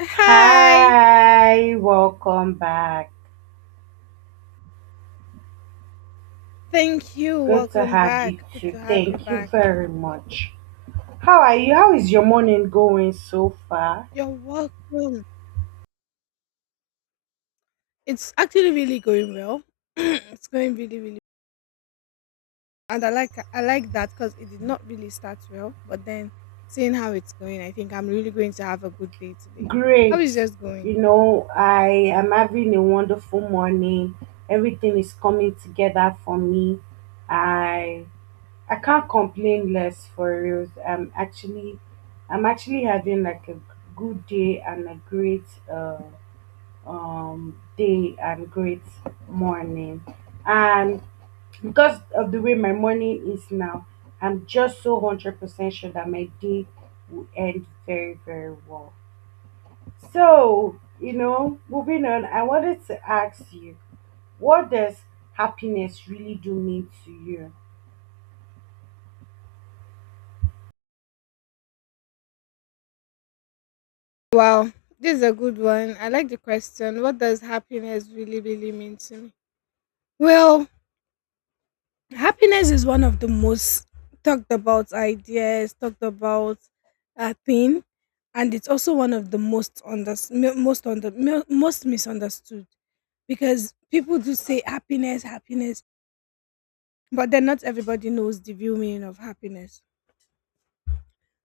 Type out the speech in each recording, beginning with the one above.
Hi. Hi, welcome back. Thank you. Good to Welcome have you back. Good to too. have you Thank you back. very much. How are you? How is your morning going so far? You're welcome. It's actually really going well. It's going really, really well. And I like that because it did not really start well, but then seeing how it's going, I think I'm really going to have a good day today. How Great. is yours going? You know, I am having a wonderful morning. Everything is coming together for me. I I can't complain less for real. I'm actually having like a good day and a great uh day and great morning. And because of the way my morning is now, I'm just so 100% sure that my day will end very, very well. So, you know, moving on, I wanted to ask you, what does happiness really do mean to you? Wow, this is a good one. I like the question. What does happiness really, really mean to me? Well, happiness is one of the most talked about ideas, talked about thing, and it's also one of the most most misunderstood because people do say happiness, happiness, but then not everybody knows the real meaning of happiness.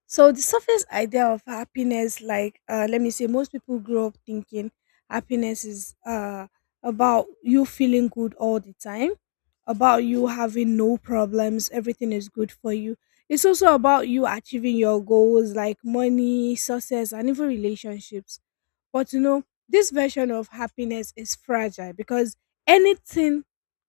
So the surface idea of happiness, like let me say, most people grow up thinking happiness is about you feeling good all the time, about you having no problems, everything is good for you. It's also about you achieving your goals like money, success, and even relationships, but you know, this version of happiness is fragile because anything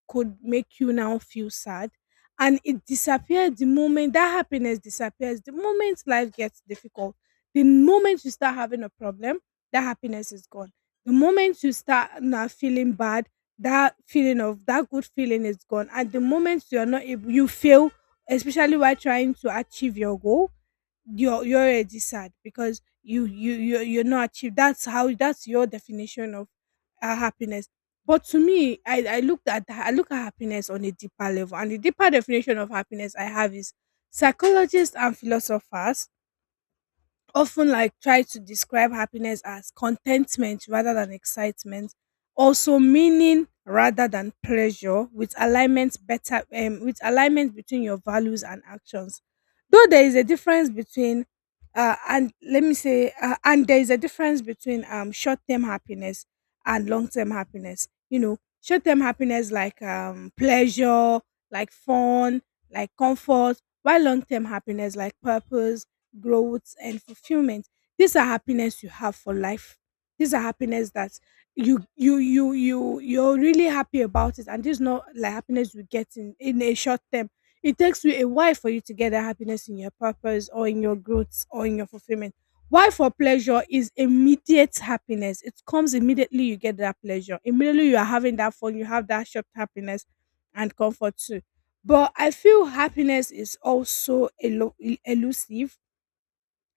could make you now feel sad and it disappears the moment that happiness disappears, the moment life gets difficult, the moment you start having a problem, that happiness is gone. The moment you start now feeling bad, that feeling of that good feeling is gone. At the moment you are not able, you fail, especially while trying to achieve your goal, you're already sad because you're not achieved. That's your definition of happiness. But to me, I look at happiness on a deeper level, and the deeper definition of happiness I have is psychologists and philosophers often like try to describe happiness as contentment rather than excitement, also meaning rather than pleasure, with alignment better with alignment between your values and actions, though there is a difference between and let me say and there is a difference between short-term happiness and long-term happiness. You know, short-term happiness like pleasure, like fun, like comfort, while long-term happiness like purpose, growth and fulfillment. These are happiness you have for life. These are happiness that you're really happy about, it and this is not like happiness you get in a short term. It takes you a while for you to get that happiness in your purpose or in your growth or in your fulfillment. Why for pleasure is immediate happiness, it comes immediately. You get that pleasure immediately, you are having that fun, you have that short happiness. And comfort too. But I feel happiness is also elusive,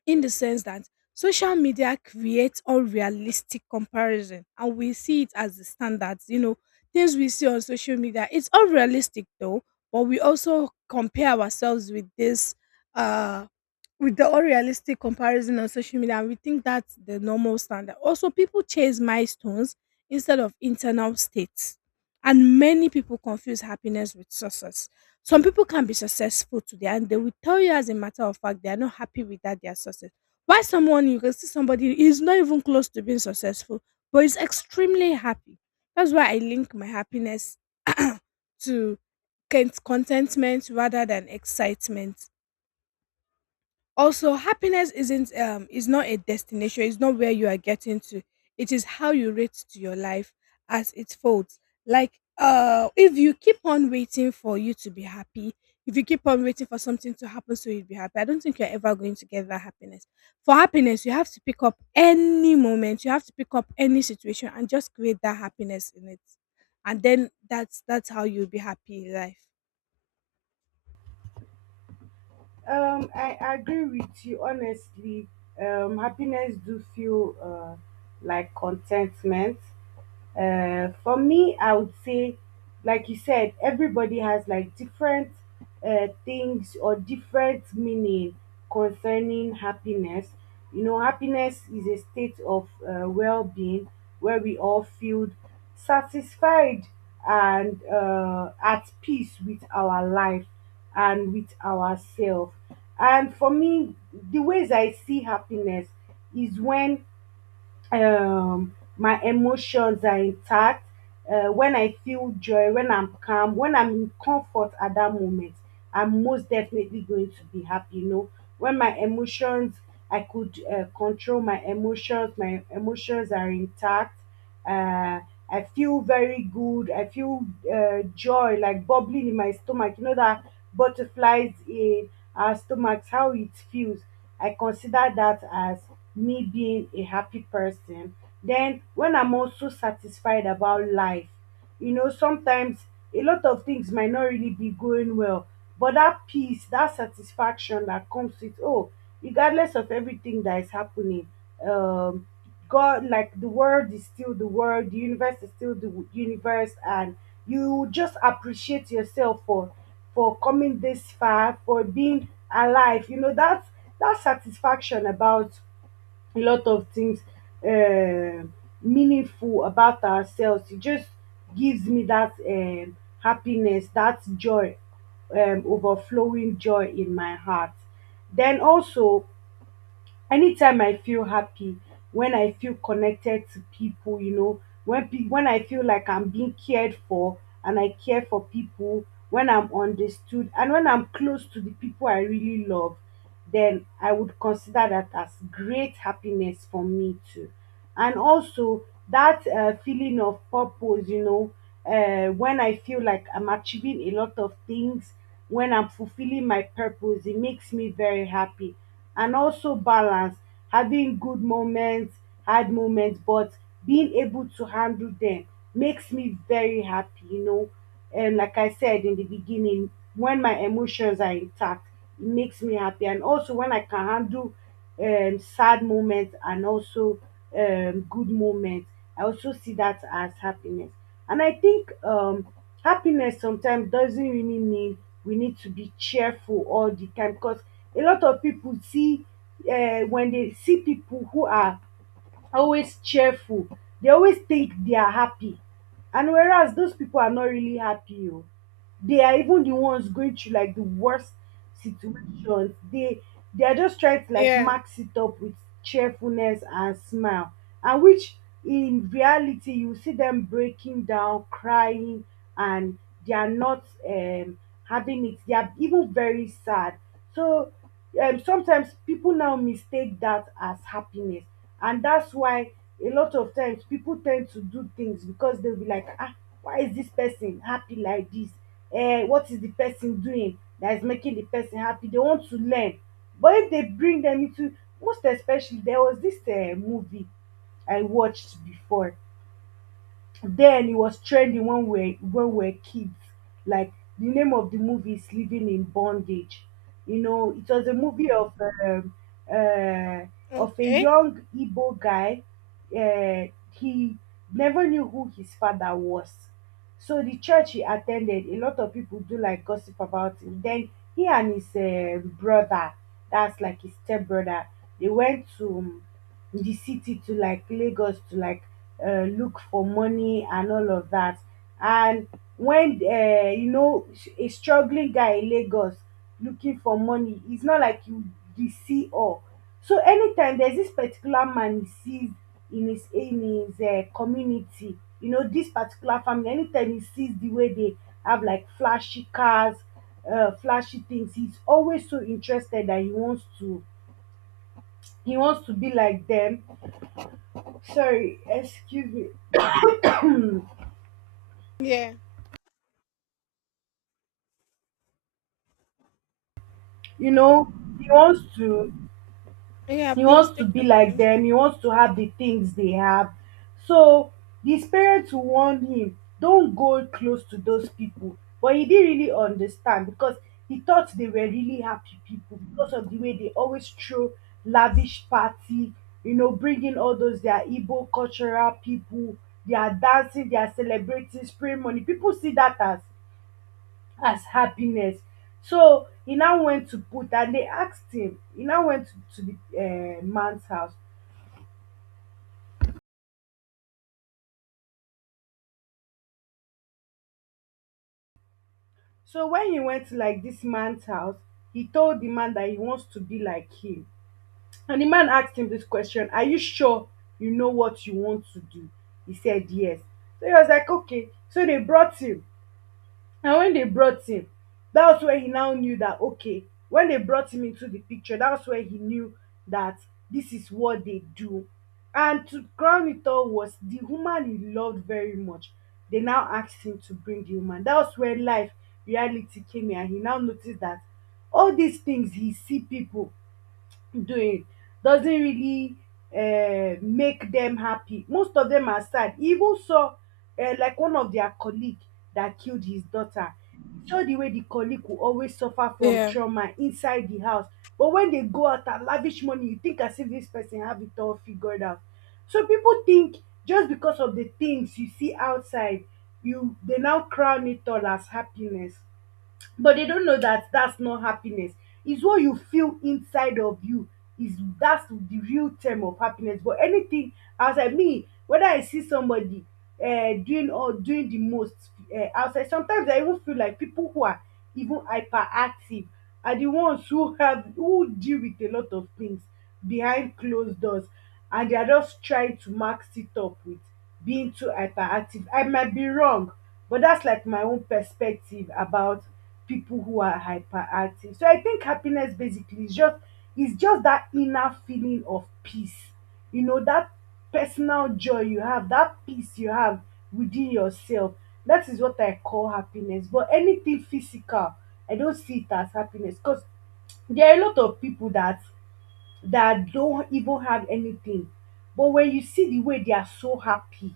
in the sense that social media creates unrealistic comparison and we see it as the standards. You know, things we see on social media, it's unrealistic though, but we also compare ourselves with this uh with the unrealistic comparison on social media and we think that's the normal standard. Also people chase milestones instead of internal states, and many people confuse happiness with success. Some people can be successful today and they will tell you, as a matter of fact, they are not happy with that their success. Why, someone, you can see somebody is not even close to being successful but is extremely happy. That's why I link my happiness to contentment rather than excitement. Also, happiness isn't is not a destination, it's not where you are getting to. It is how you rate to your life as it folds. Like if you keep on waiting for you to be happy, if you keep on waiting for something to happen so you'll be happy, I don't think you're ever going to get that happiness. For happiness, you have to pick up any moment, you have to pick up any situation and just create that happiness in it. And then that's how you'll be happy in life. I agree with you, honestly. Happiness do feel like contentment. For me, I would say, like you said, everybody has like different things or different meaning concerning happiness. You know, happiness is a state of well being where we all feel satisfied and, at peace with our life and with ourselves. And for me, the ways I see happiness is when my emotions are intact, when I feel joy, when I'm calm, when I'm in comfort. At that moment I'm most definitely going to be happy, you know, when my emotions, I could control my emotions, my emotions are intact. uh, I feel very good. I feel joy like bubbling in my stomach. You know that butterflies in our stomachs, how it feels. I consider that as me being a happy person. Then when I'm also satisfied about life, you know, sometimes a lot of things might not really be going well, but that peace, that satisfaction that comes with oh, regardless of everything that is happening, um, God, like the world is still the world, the universe is still the universe, and you just appreciate yourself for coming this far, for being alive. You know, that's that satisfaction about a lot of things uh, meaningful about ourselves. It just gives me that, happiness, that joy, overflowing joy in my heart. Then also, anytime I feel happy, when I feel connected to people, you know, when when I feel like I'm being cared for and I care for people, when I'm understood and when I'm close to the people I really love, then I would consider that as great happiness for me too. And also that feeling of purpose, you know, when I feel like I'm achieving a lot of things, when I'm fulfilling my purpose. It makes me very happy. And also balance, having good moments, hard moments, but being able to handle them makes me very happy, you know. And like I said in the beginning, when my emotions are intact, it makes me happy. And also when I can handle sad moments and also good moments. I also see that as happiness. And I think happiness sometimes doesn't really mean we need to be cheerful all the time, because a lot of people see, when they see people who are always cheerful, they always think they are happy, and whereas those people are not really happy oh, they are even the ones going through like the worst situations. They are just trying to like Yeah. max it up with cheerfulness and smile, and which in reality you see them breaking down crying, and they are not having it, they are even very sad. So, sometimes people now mistake that as happiness, and that's why a lot of times people tend to do things because they'll be like, ah, why is this person happy like this, eh, what is the person doing that is making the person happy, they want to learn. But if they bring them into, most especially there was this movie I watched before, then it was trending when we were kids. Like, the name of the movie is Living in Bondage. You know, it was a movie um, uh, of a Okay. young Igbo guy. He never knew who his father was. So the church he attended, a lot of people do like gossip about him. Then he and his brother, that's like his step brother, they went to, the city, to like Lagos, to like look for money and all of that. And when you know, a struggling guy in Lagos looking for money, it's not like you see all. So anytime there's this particular man he sees in his community, you know this particular family. Anytime he sees the way they have like flashy cars, flashy things, he's always so interested that he wants to be like them, sorry, excuse me, Yeah. you know, he wants to Yeah. he Please wants to take be your like time. them, he wants to have the things they have. So his parents will warn him, don't go close to those people, but he didn't really understand because he thought they were really happy people, because of the way they always throw lavish party. You know, bringing all those their Igbo cultural people, they are dancing, they are celebrating, spring money, people see that as happiness. So e now went to put and they asked him, he now went to the man's house. So when he went to like this man's house, he told the man that he wants to be like him. And the man asked him this question, are you sure you know what you want to do? He said yes. So he was like, okay, so they brought him. And when they brought him, that's where he now knew that, okay, when they brought him into the picture, that's where he knew that this is what they do. And to crown it all was the woman he loved very much. They now asked him to bring the woman. That's where life reality came in and he now noticed that all these things he see people doing doesn't really make them happy. Most of them are sad. He even saw like one of their colleague that killed his daughter. He saw the way the colleague will always suffer from Yeah. trauma inside the house. But when they go out and lavish money, you think as if this person have it all figured out. So people think, just because of the things you see outside, you they now crown it all as happiness, but they don't know that that's not happiness. It's what you feel inside of you is, that's the real term of happiness. But anything outside me, whether I see somebody doing, or doing the most outside, sometimes I even feel like people who are even hyperactive are the ones who have, who deal with a lot of things behind closed doors, and they are just trying to max it up with being too hyperactive. I might be wrong, but that's like my own perspective about people who are hyperactive. So I think happiness basically is just that inner feeling of peace. You know, that personal joy you have, that peace you have within yourself. That is what I call happiness. But anything physical, I don't see it as happiness because there are a lot of people that don't even have anything. But when you see the way they are so happy,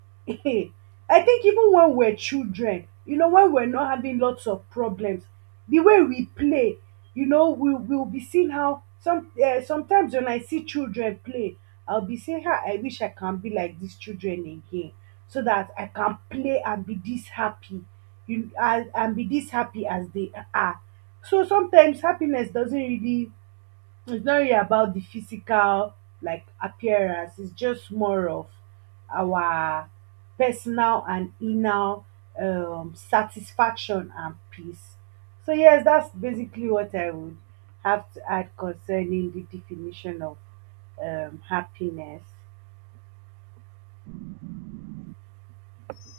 I think even when we're children, you know, when we're not having lots of problems, the way we play, you know, we will be seeing how some sometimes when I see children play, I'll be saying, "Ah, I wish I can be like these children again, so that I can play and be this happy, you and be this happy as they are." So sometimes happiness doesn't really, it's not really about the physical like appearance, it's just more of our personal and inner satisfaction and peace. So yes, that's basically what I would have to add concerning the definition of happiness.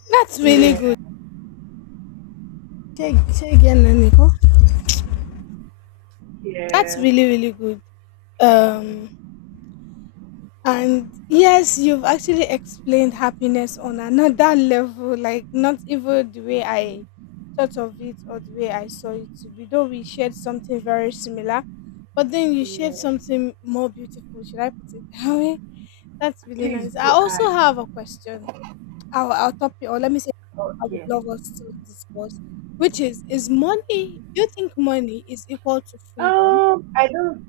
That's really Yeah. good. Say again, Naniko. That's Yeah. really, really good. Um, and yes, you've actually explained happiness on another level, like not even the way I thought of it or the way I saw it to be, though we shared something very similar, but then you shared Yeah, something more beautiful. Should I put it that way? That's really please nice. I do also ask. have a question. Our topic, or let me say, I would Okay. love us to discuss, which is money, do you think money is equal to freedom? I don't.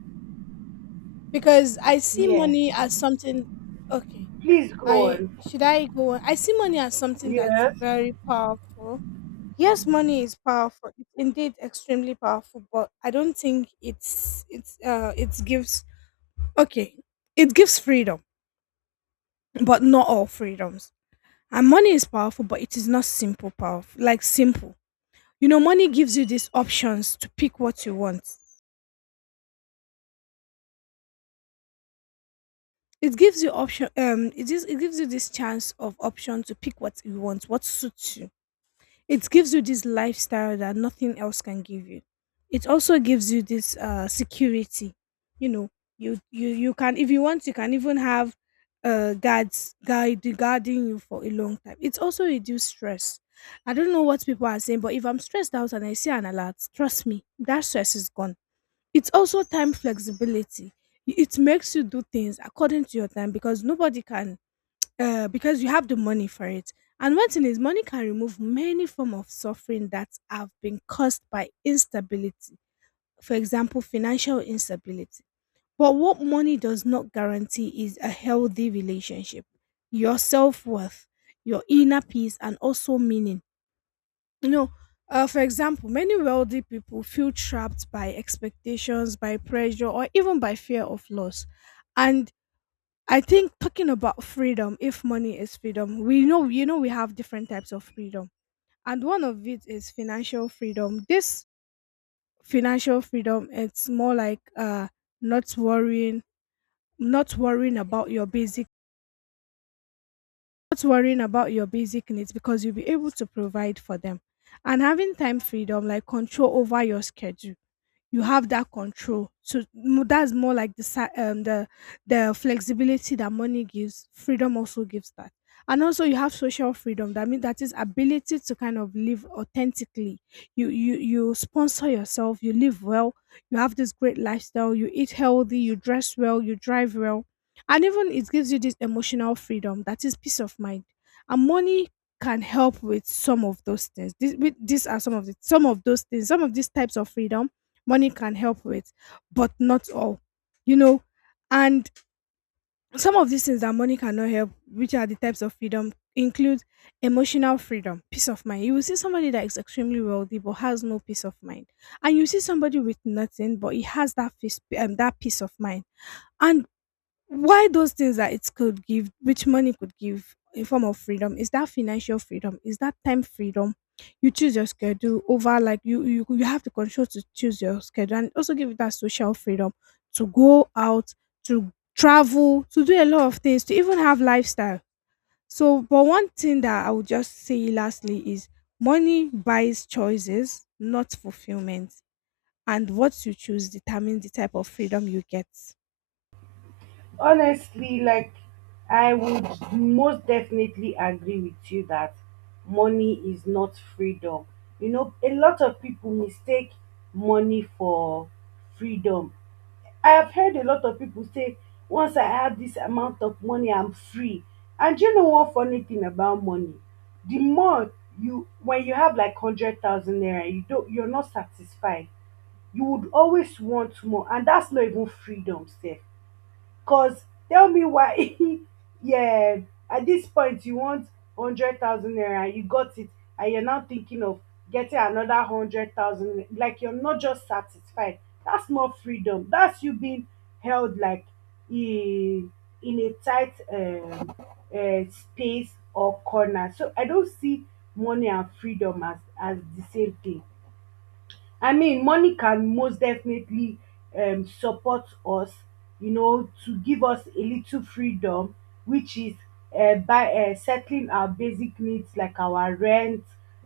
Because I see Yeah, money as something, okay. please go I on. should I go on? I see money as something that's Yes. very powerful. Yes, money is powerful. It's indeed extremely powerful, but I don't think it's it gives, okay. It gives freedom, but not all freedoms. And money is powerful, but it is not simple powerful, like simple. You know, money gives you these options to pick what you want. It gives you option, it gives you this chance of option to pick what you want, what suits you. It gives you this lifestyle that nothing else can give you. It also gives you this security. You know, you can, if you want, you can even have guards guide guarding you for a long time. It's also reduce stress. I don't know what people are saying, but if I'm stressed out and I see an alert, trust me, that stress is gone. It's also time flexibility. I- It makes you do things according to your time because nobody can, because you have the money for it. And one thing is, money can remove many form of suffering that have been caused by instability. For example, financial instability. But what money does not guarantee is a healthy relationship, your self worth, your inner peace, and also meaning. You know, for example, many wealthy people feel trapped by expectations, by pressure, or even by fear of loss. And I think, talking about freedom, if money is freedom, we know, you know, we have different types of freedom, and one of it is financial freedom. This financial freedom, it's more like not worrying, not worrying about your basic not worrying about your basic needs because you'll be able to provide for them, and having time freedom, like control over your schedule. You have that control. So that's more like the the flexibility that money gives. Freedom also gives that. And also you have social freedom. That means that is ability to kind of live authentically. You sponsor yourself. You live well. You have this great lifestyle. You eat healthy. You dress well. You drive well. And even it gives you this emotional freedom. That is peace of mind. And money can help with some of those things. These are some of the some of those things, some of these types of freedom money can help with, but not all, you know. And some of these things that money cannot help, which are the types of freedom, include emotional freedom, peace of mind. You will see somebody that is extremely wealthy but has no peace of mind, and you see somebody with nothing but he has that peace of mind. And why those things that it could give, which money could give in form of freedom, is that financial freedom, is that time freedom. You choose your schedule over, like you have the control to choose your schedule, and also give you that social freedom to go out, to travel, to do a lot of things, to even have lifestyle. So, but one thing that I would just say lastly is money buys choices, not fulfillment, and what you choose determines the type of freedom you get. Honestly, like, I would most definitely agree with you that money is not freedom. You know, a lot of people mistake money for freedom. I have heard a lot of people say, once I have this amount of money, I'm free. And do you know one funny thing about money? The more you, when you have like 100,000 naira, you don't, you're not satisfied. You would always want more, and that's not even freedom, sef. Cause tell me why. Yeah, at this point you want 100,000 naira and you got it, and you're now thinking of getting another 100,000, like you're not just satisfied. That's not freedom. That's you being held like in a tight space or corner. So I don't see money and freedom as the same thing. I mean, money can most definitely support us, to give us a little freedom, which is by settling our basic needs like our rent,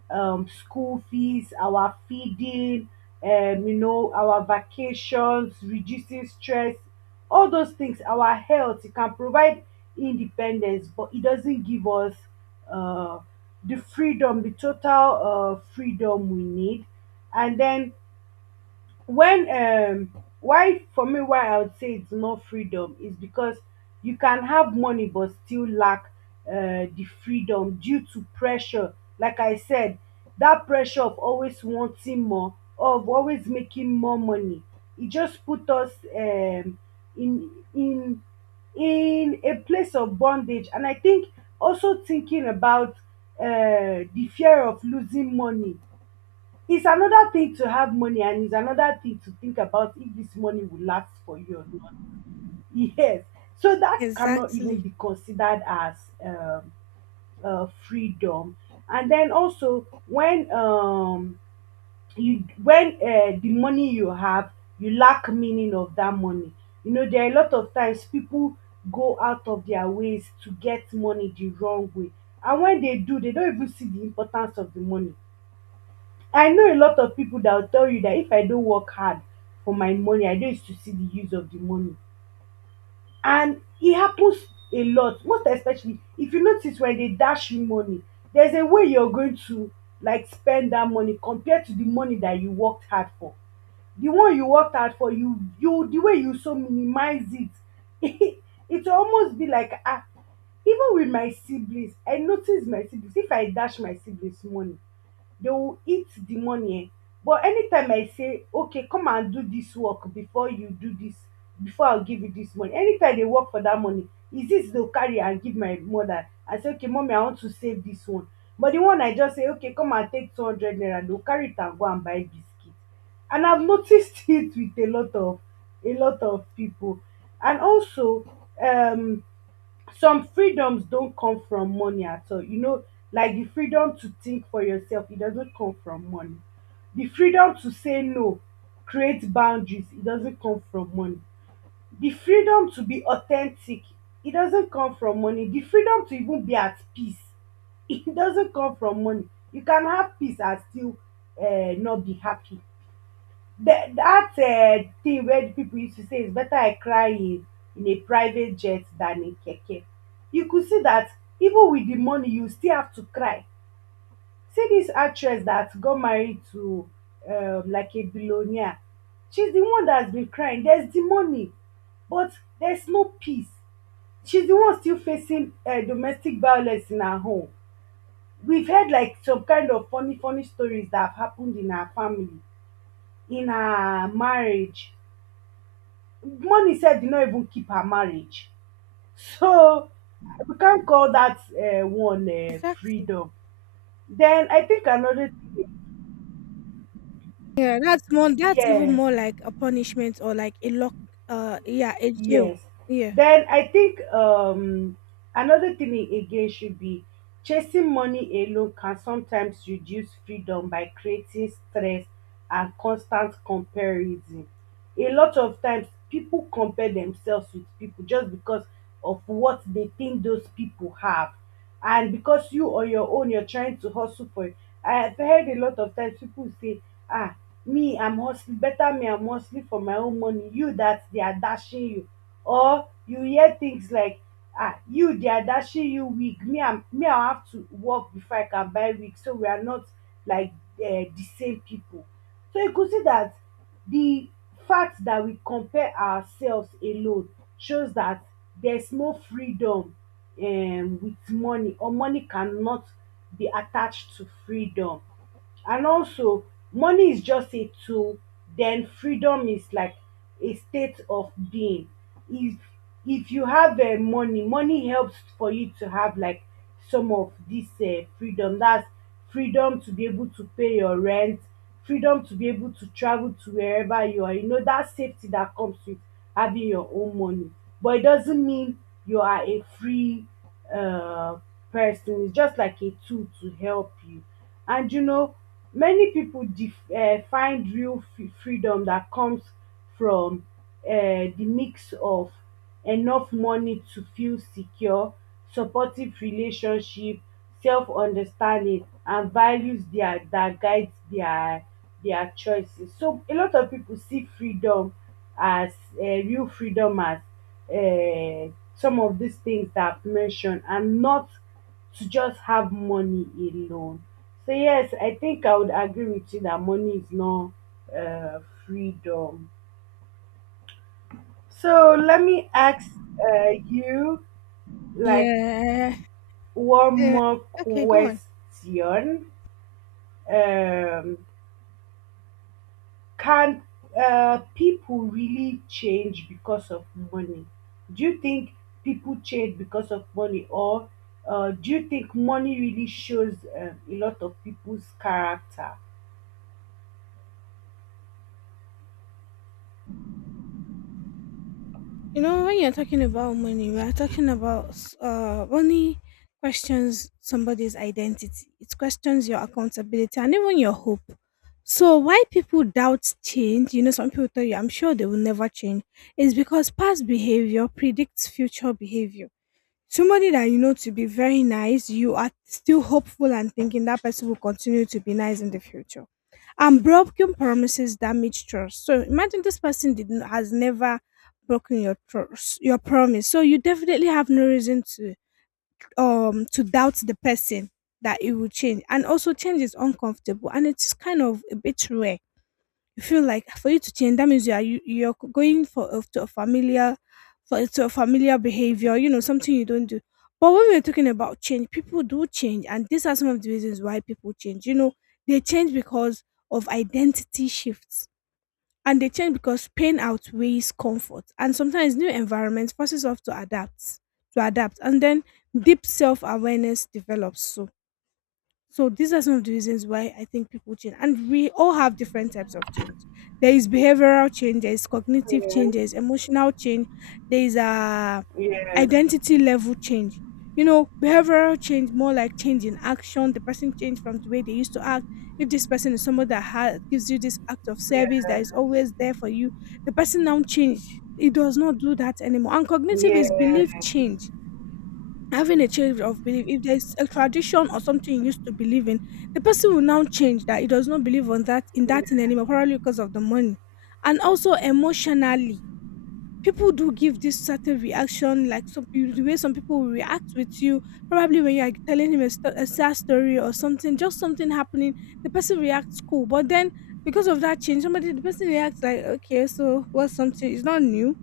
school fees, our feeding, our vacations, reducing stress, all those things, our health. It can provide independence, but it doesn't give us uh, the freedom, the total freedom we need. And then when why for me why I would say it's not freedom is because you can have money but still lack the freedom due to pressure like I said. That pressure of always wanting more, of always making more money, it just put us in in in a place of bondage. And I think also thinking about the fear of losing money. It's another thing to have money and it's another thing to think about if this money will last for you or not. Yes. So that cannot even Exactly. be considered as um, freedom. And then also when you when the money you have, you lack meaning of that money. You know, there are a lot of times people go out of their ways to get money the wrong way. And when they do, they don't even see the importance of the money. I know a lot of people that will tell you that if I don't work hard for my money, I no used to see the use of the money. And e happens a lot, most especially if you notice when they dash you money, there's a way you're going to like spend that money compared to the money that you worked hard for. The one you worked hard for, you the way you so minimize it it will almost be like ah. Even with my siblings, I notice my siblings, if I dash my siblings money, they will eat the money, but anytime I say okay come and do this work before you do this, before I give you this money, anytime they work for that money is this they will carry and give my mother. I say okay mommy, I want to save this one. But the one I just say okay come and take 200 naira, they will carry it and go and buy biscuit. And I've noticed it with a lot of, a lot of people. And also, um some freedoms don't come from money at all, you know, like the freedom to think for yourself, it doesn't come from money. The freedom to say no, create boundaries, it doesn't come from money. The freedom to be authentic, it doesn't come from money. The freedom to even be at peace, it doesn't come from money. You can have peace and still not be happy. That thing where the people used to say it's better I cry in a private jet than in keke. You could see that even with the money, you still have to cry. See this actress that got married to like a billionaire. She's the one that's been crying. There's the money, but there's no peace. She's the one still facing domestic violence in her home. We've heard like some kind of funny, funny stories that have happened in her family, in her marriage. Money said did not even keep her marriage. So we can't call that one Exactly. freedom. Then I think another thing, Yeah, that's more, that's even yes. more like a punishment or like a lock, yeah, a jail. Yes. Yeah. Then I think another thing again should be, chasing money alone can sometimes reduce freedom by creating stress and constant comparison. A lot of times, people compare themselves with people just because of what they think those people have. And because you on your own, you're trying to hustle for it. I've heard a lot of times people say, ah, me I'm hustling better, me I'm hustling for my own money, you that they are dashing you. Or you hear things like ah, you they are dashing you wig, me I'm, me I have to work before I can buy wig, so we are not like uh, the same people. So you could see that the fact that we compare ourselves alone shows that there's no freedom with money, or money cannot be attached to freedom. And also, money is just a tool, then freedom is like a state of being. If if you have money, money helps for you to have like some of this freedom. That's freedom to be able to pay your rent, freedom to be able to travel to wherever you are. You know that safety that comes with having your own money. But it doesn't mean you are a free uh, person. It's just like a tool to help you. And you know, many people find real freedom that comes from the mix of enough money to feel secure, supportive relationship, self understanding, and values that guides their choices. So a lot of people see freedom as real freedom as uh, some of these things that I've mentioned, and not to just have money alone. So yes, I think I would agree with you that money is not uh, freedom. So let me ask you, like Yeah. one Yeah. more Okay, go on. question. Um, can people really change because of money? Do you think people change because of money, or do you think money really shows a lot of people's character? You know, when you're talking about money, we're talking about money questions somebody's identity. It questions your accountability and even your hope. So why people doubt change, you know, some people tell you I'm sure they will never change, is because past behavior predicts future behavior. Somebody that you know to be very nice, you are still hopeful and thinking that person will continue to be nice in the future. And broken promises damage trust. So imagine this person did not, has never broken your trust, your promise. So you definitely have no reason to doubt the person that it will change. And also change is uncomfortable and it's kind of a bit rare. You feel like for you to change that means you are you, you're c- going to a to a familiar behavior, you know, something you don't do. But when we're talking about change, people do change, and these are some of the reasons why people change, you know. They change because of identity shifts, and they change because pain outweighs comfort, and sometimes new environments forces us to adapt. And then deep self-awareness develops. So, so these are some of the reasons why I think people change. And we all have different types of change. There is behavioral change, there is cognitive Yeah, change, there is emotional change, there is a yeah, identity level change. You know, behavioral change, more like change in action. The person changed from the way they used to act. If this person is someone that gives you this act of service that is yeah. always there for you, the person now changed. It does not do that anymore. And cognitive Yeah, is belief change, having a change of belief. If there's a tradition or something you used to believe in, the person will now change that he does not believe on that in that thing yeah, anymore, probably because of the money. And also, emotionally, people do give this certain reaction, like the way some people will react with you, probably when you're telling him a sad story or something, just something happening, the person reacts cool. But then because of that change somebody the person reacts like, okay, so what's something, it's not new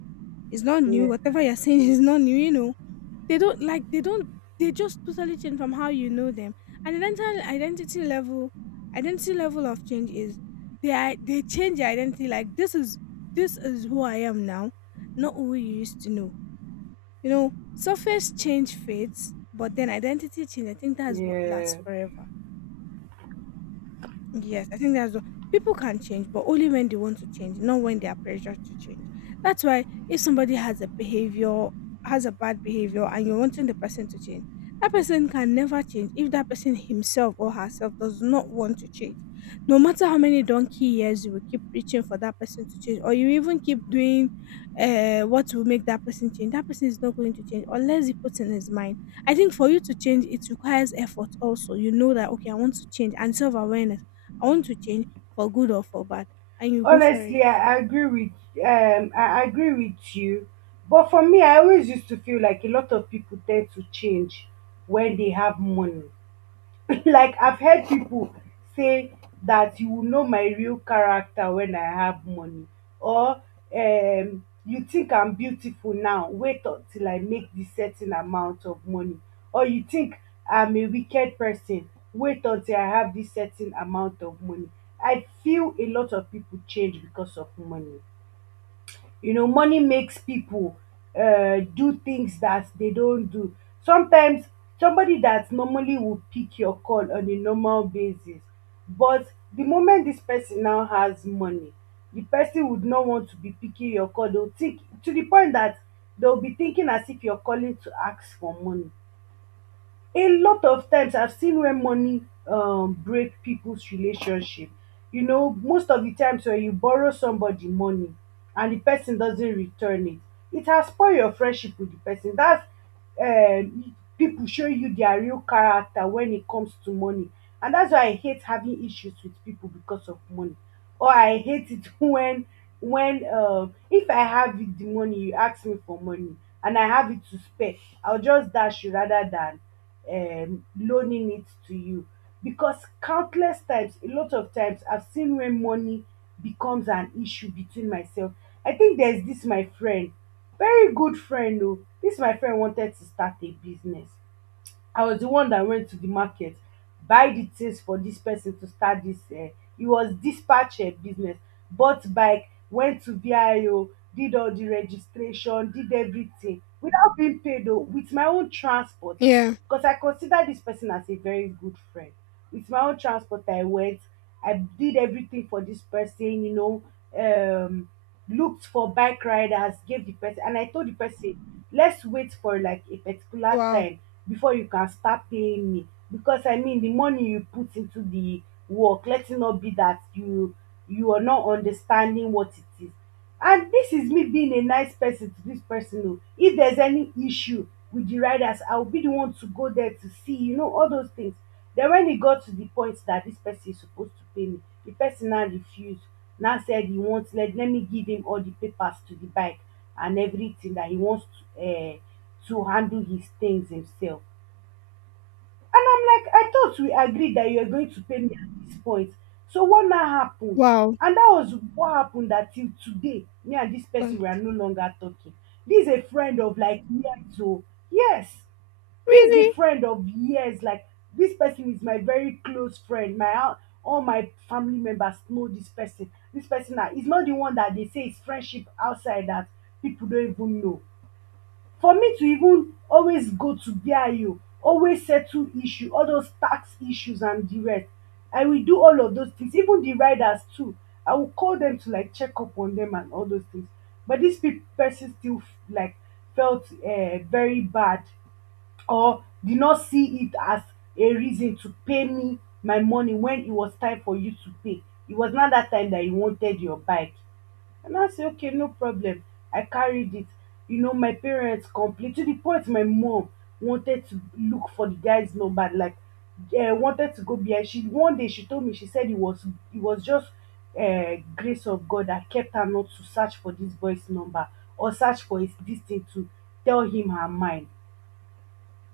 it's not new yeah. whatever you're saying is not new, you know. They don't like they don't they just totally change from how you know them. And identity level of change is they change their identity, like, this is who I am now, not who you used to know. You know, surface change fades, but then identity change, I think that's what lasts Yeah. forever. Yes, I think that's what. People can change, but only when they want to change, not when they are pressured to change. That's why if somebody has a bad behavior, and you're wanting the person to change, that person can never change if that person himself or herself does not want to change. No matter how many donkey years you will keep preaching for that person to change, or you even keep doing what will make that person change, that person is not going to change unless he puts in his mind. I think for you to change, it requires effort also. You know that, okay, I want to change, and self awareness, I want to change for good or for bad, and you go for it. Honestly, I agree with you. But for me, I always used to feel like a lot of people tend to change when they have money. Like I've heard pipu say dat you will know my real character wen I have money. Or you think I'm beautiful now, wait until I make dis certain amount of money. Or you think I'm a wicked person, wait until I have dis certain amount of money. I feel a lot of pipu change because of money. You know, money makes people do things that they don't do sometimes. Somebody that normally would pick your call on a normal basis, but the moment this person now has money, the person would not want to be picking your call. They'll think to the point that they'll be thinking as if you're calling to ask for money. A lot of times I've seen where money break people's relationship. You know, most of the times when you borrow somebody money and the person doesn't return it, it has spoil your friendship with the person. That's people show you their real character when it comes to money. And that's why I hate having issues with people because of money, or I hate it when if I have it, the money, you ask me for money and I have it to spare, I'll just dash you rather than loaning it to you. Because countless times, a lot of times I've seen when money becomes an issue between myself. I think there's this my friend, very good friend. Oh, this my friend wanted to start a business. I was the one that went to the market, buy the things for this person to start this. It was dispatch business. Bought bike, went to VIO, did all the registration, did everything without being paid though, with my own transport. Yeah. Because I consider this person as a very good friend. With my own transport, I went. I did everything for this person, you know, um, looked for bike riders, gave the person, and I told the person, let's wait for like a particular Wow. time before you can start paying me. Because I mean, the money you put into the work, let it not be that you are not understanding what it is. And this is me being a nice person to this person o. If there's any issue with the riders, I will be the one to go there to see, you know, all those things. Then when it got to the point that this person is supposed to pay me, the person now refused, now said he wants, let me give him all the papers to the bike and everything that he wants to, uh, to handle his things himself. And I'm like, I thought we agreed that you're going to pay me at this point. So what now happened? Wow. And that was what happened that till today, me and this person Um, we are no longer talking. This is a friend of like years old. Yes. This is the really? friend of years. Like this person is my very close friend. My all my family members know this person. This person now is not the one that they say is friendship outside that people don't even know. For me to even always go to Bio, always settle issue, all those tax issues and the rest, I will do all of those things, even the riders too, I will call them to like check up on them and all those things. But this person still like felt very bad, or did not see it as a reason to pay me my money when it was time for you to pay. It was not that time that you wanted your bike. And I say, okay, no problem. I carried it. You know, my parents complained to the point my mom wanted to look for the guy's number, like wanted to go behind. She one day she told me she said it was just grace of God that kept her not to search for this boy's number or search for his this thing to tell him her mind.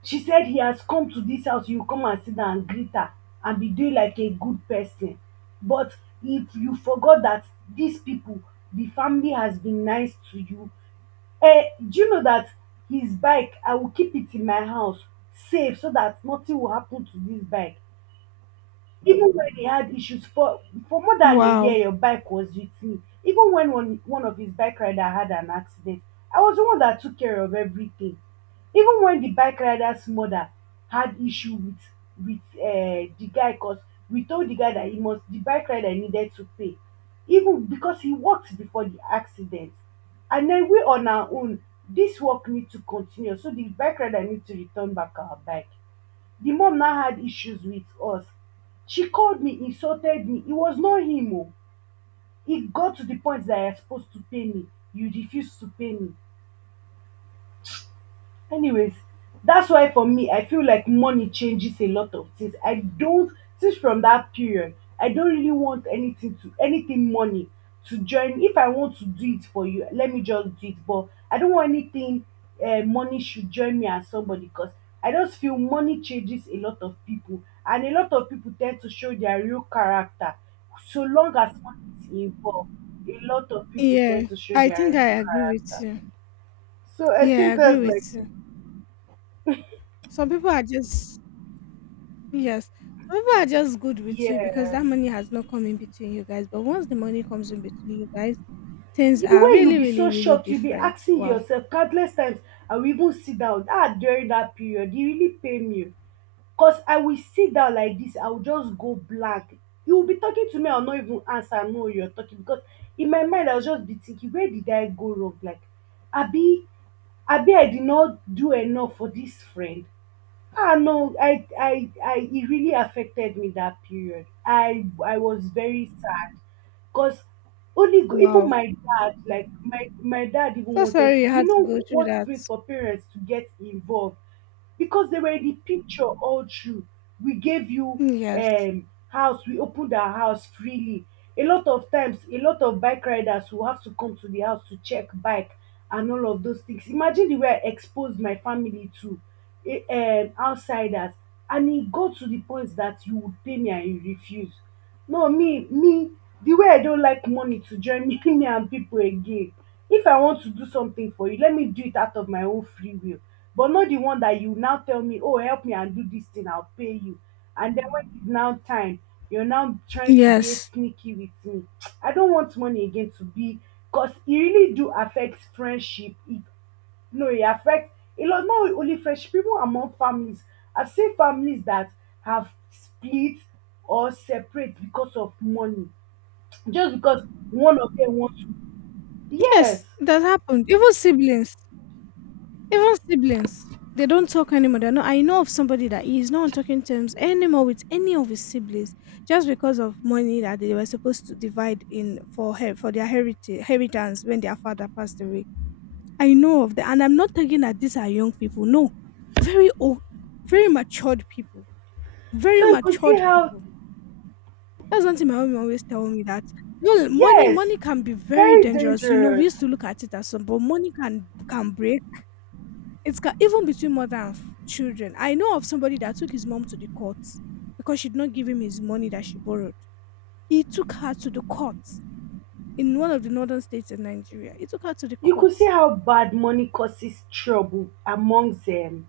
She said he has come to this house, you come and sit down and greet her and be doing like a good person. But if you forgot that these people, the family has been nice to you, eh, do you know that his bike, I will keep it in my house safe so that nothing will happen to this bike. Even when he had issues for more than a year, Wow. your bike was with me. Even when one of his bike rider had an accident, I was the one that took care of everything. Even when the bike rider's mother had issue with with the guy, cause we told the guy that he must the bike rider needed to pay, even because he worked before the accident. And then we on our own, this work need to continue, so the bike rider need to return back our bike. The mom now had issues with us. She called me, insulted me. It was not him oh. It got to the point that you're supposed to pay me. You refused to pay me. Anyways, that's why for me, I feel like money changes a lot of things. I don't since from that period, I don't really want anything to anything money to join. If I want to do it for you, let me just do it. But I don't want anything money should join me as somebody because I just feel money changes a lot of people, and a lot of people tend to show their real character. So long as money is involved, a lot of people Yeah, tend to show I think their I real agree with character. you. So I Yeah, I think agree that's like. with you. Some people are just, yes. Some people are just good with you because Yes. that money has not come in between you guys. But once the money comes in between you guys, things The are way you really, be really, so really shocked, you be different. asking Wow. yourself countless times, I will even sit down. Ah, during that period, e really pain me. Cause I will sit down like this, I will just go blank. You will be talking to me, I'll not even answer, I know you're talking. Because in my mind, I'll just be thinking, where did I go wrong? Like, Abi, I did not do enough for this friend. Ah no, it really affected me that period. I was very sad because even Wow. my dad, like my dad even So wanted sorry to, you you had to go know through what it that. means for parents to get involved. Because they were in the picture all through. We gave you Yes. House, we opened our house freely. A lot of times, a lot of bike riders will have to come to the house to check bike and all of those things. Imagine the way I exposed my family to eh, outsiders, and it got to the point that you would pay me and you refuse. No, the way I don't like money to join me and people again. If I want to do something for you, let me do it out of my own free will. But not the one that you now tell me, oh, help me and do this thing, I'll pay you. And then when it's now time, you're now trying to behave Yes. sneaky with me. I don't want money again to be, because it really do affects friendship. It no, it affects a lot, not only friendship, even among families. I've seen families that have split or separate because of money, just because one of them wants to. Yes. Yes, it does happen. Even siblings. Even siblings, they don't talk anymore. They're not, I know of somebody that he is not on talking terms anymore with any of his siblings just because of money that they were supposed to divide in for her for their heritage inheritance when their father passed away. I know of that, and I'm not thinking that these are young people. No, very old, very matured people, very So you could see matured how, people. That's something my mom always tell me that. Well, money, yes, money can be very very dangerous. You know, we dangerous. used to look at it as some, but money can break, it's ca even between mother and f children. I know of somebody that took his mom to the court because she did not give him his money that she borrowed. He took her to the court in one of the northern states in Nigeria. He took her to the You court. could see how bad money causes trouble amongst um,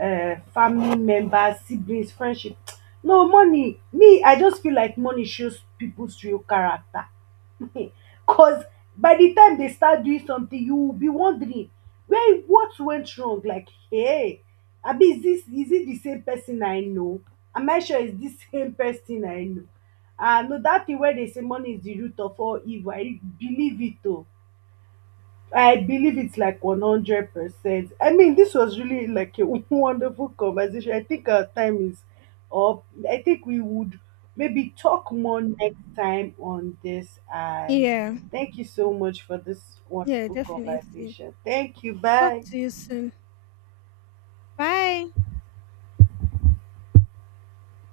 uh, family members, siblings, friendship. No, money, me, I just feel like money shows people's real character. Because by the time they start doing something, you will be wondering, where, what went wrong? Like, hey, Abi, is it the same person I know? Am I sure it's the same person I know? Ah, no, that thing where they say money is the root of all evil, I believe it though. I believe it's like 100%. I mean, this was really like a wonderful conversation. I think our time is up. I think we would maybe talk more next time on this. And Yeah. thank you so much for this Yeah, wonderful definitely. conversation. Thank you. Talk Bye. to you soon. Bye.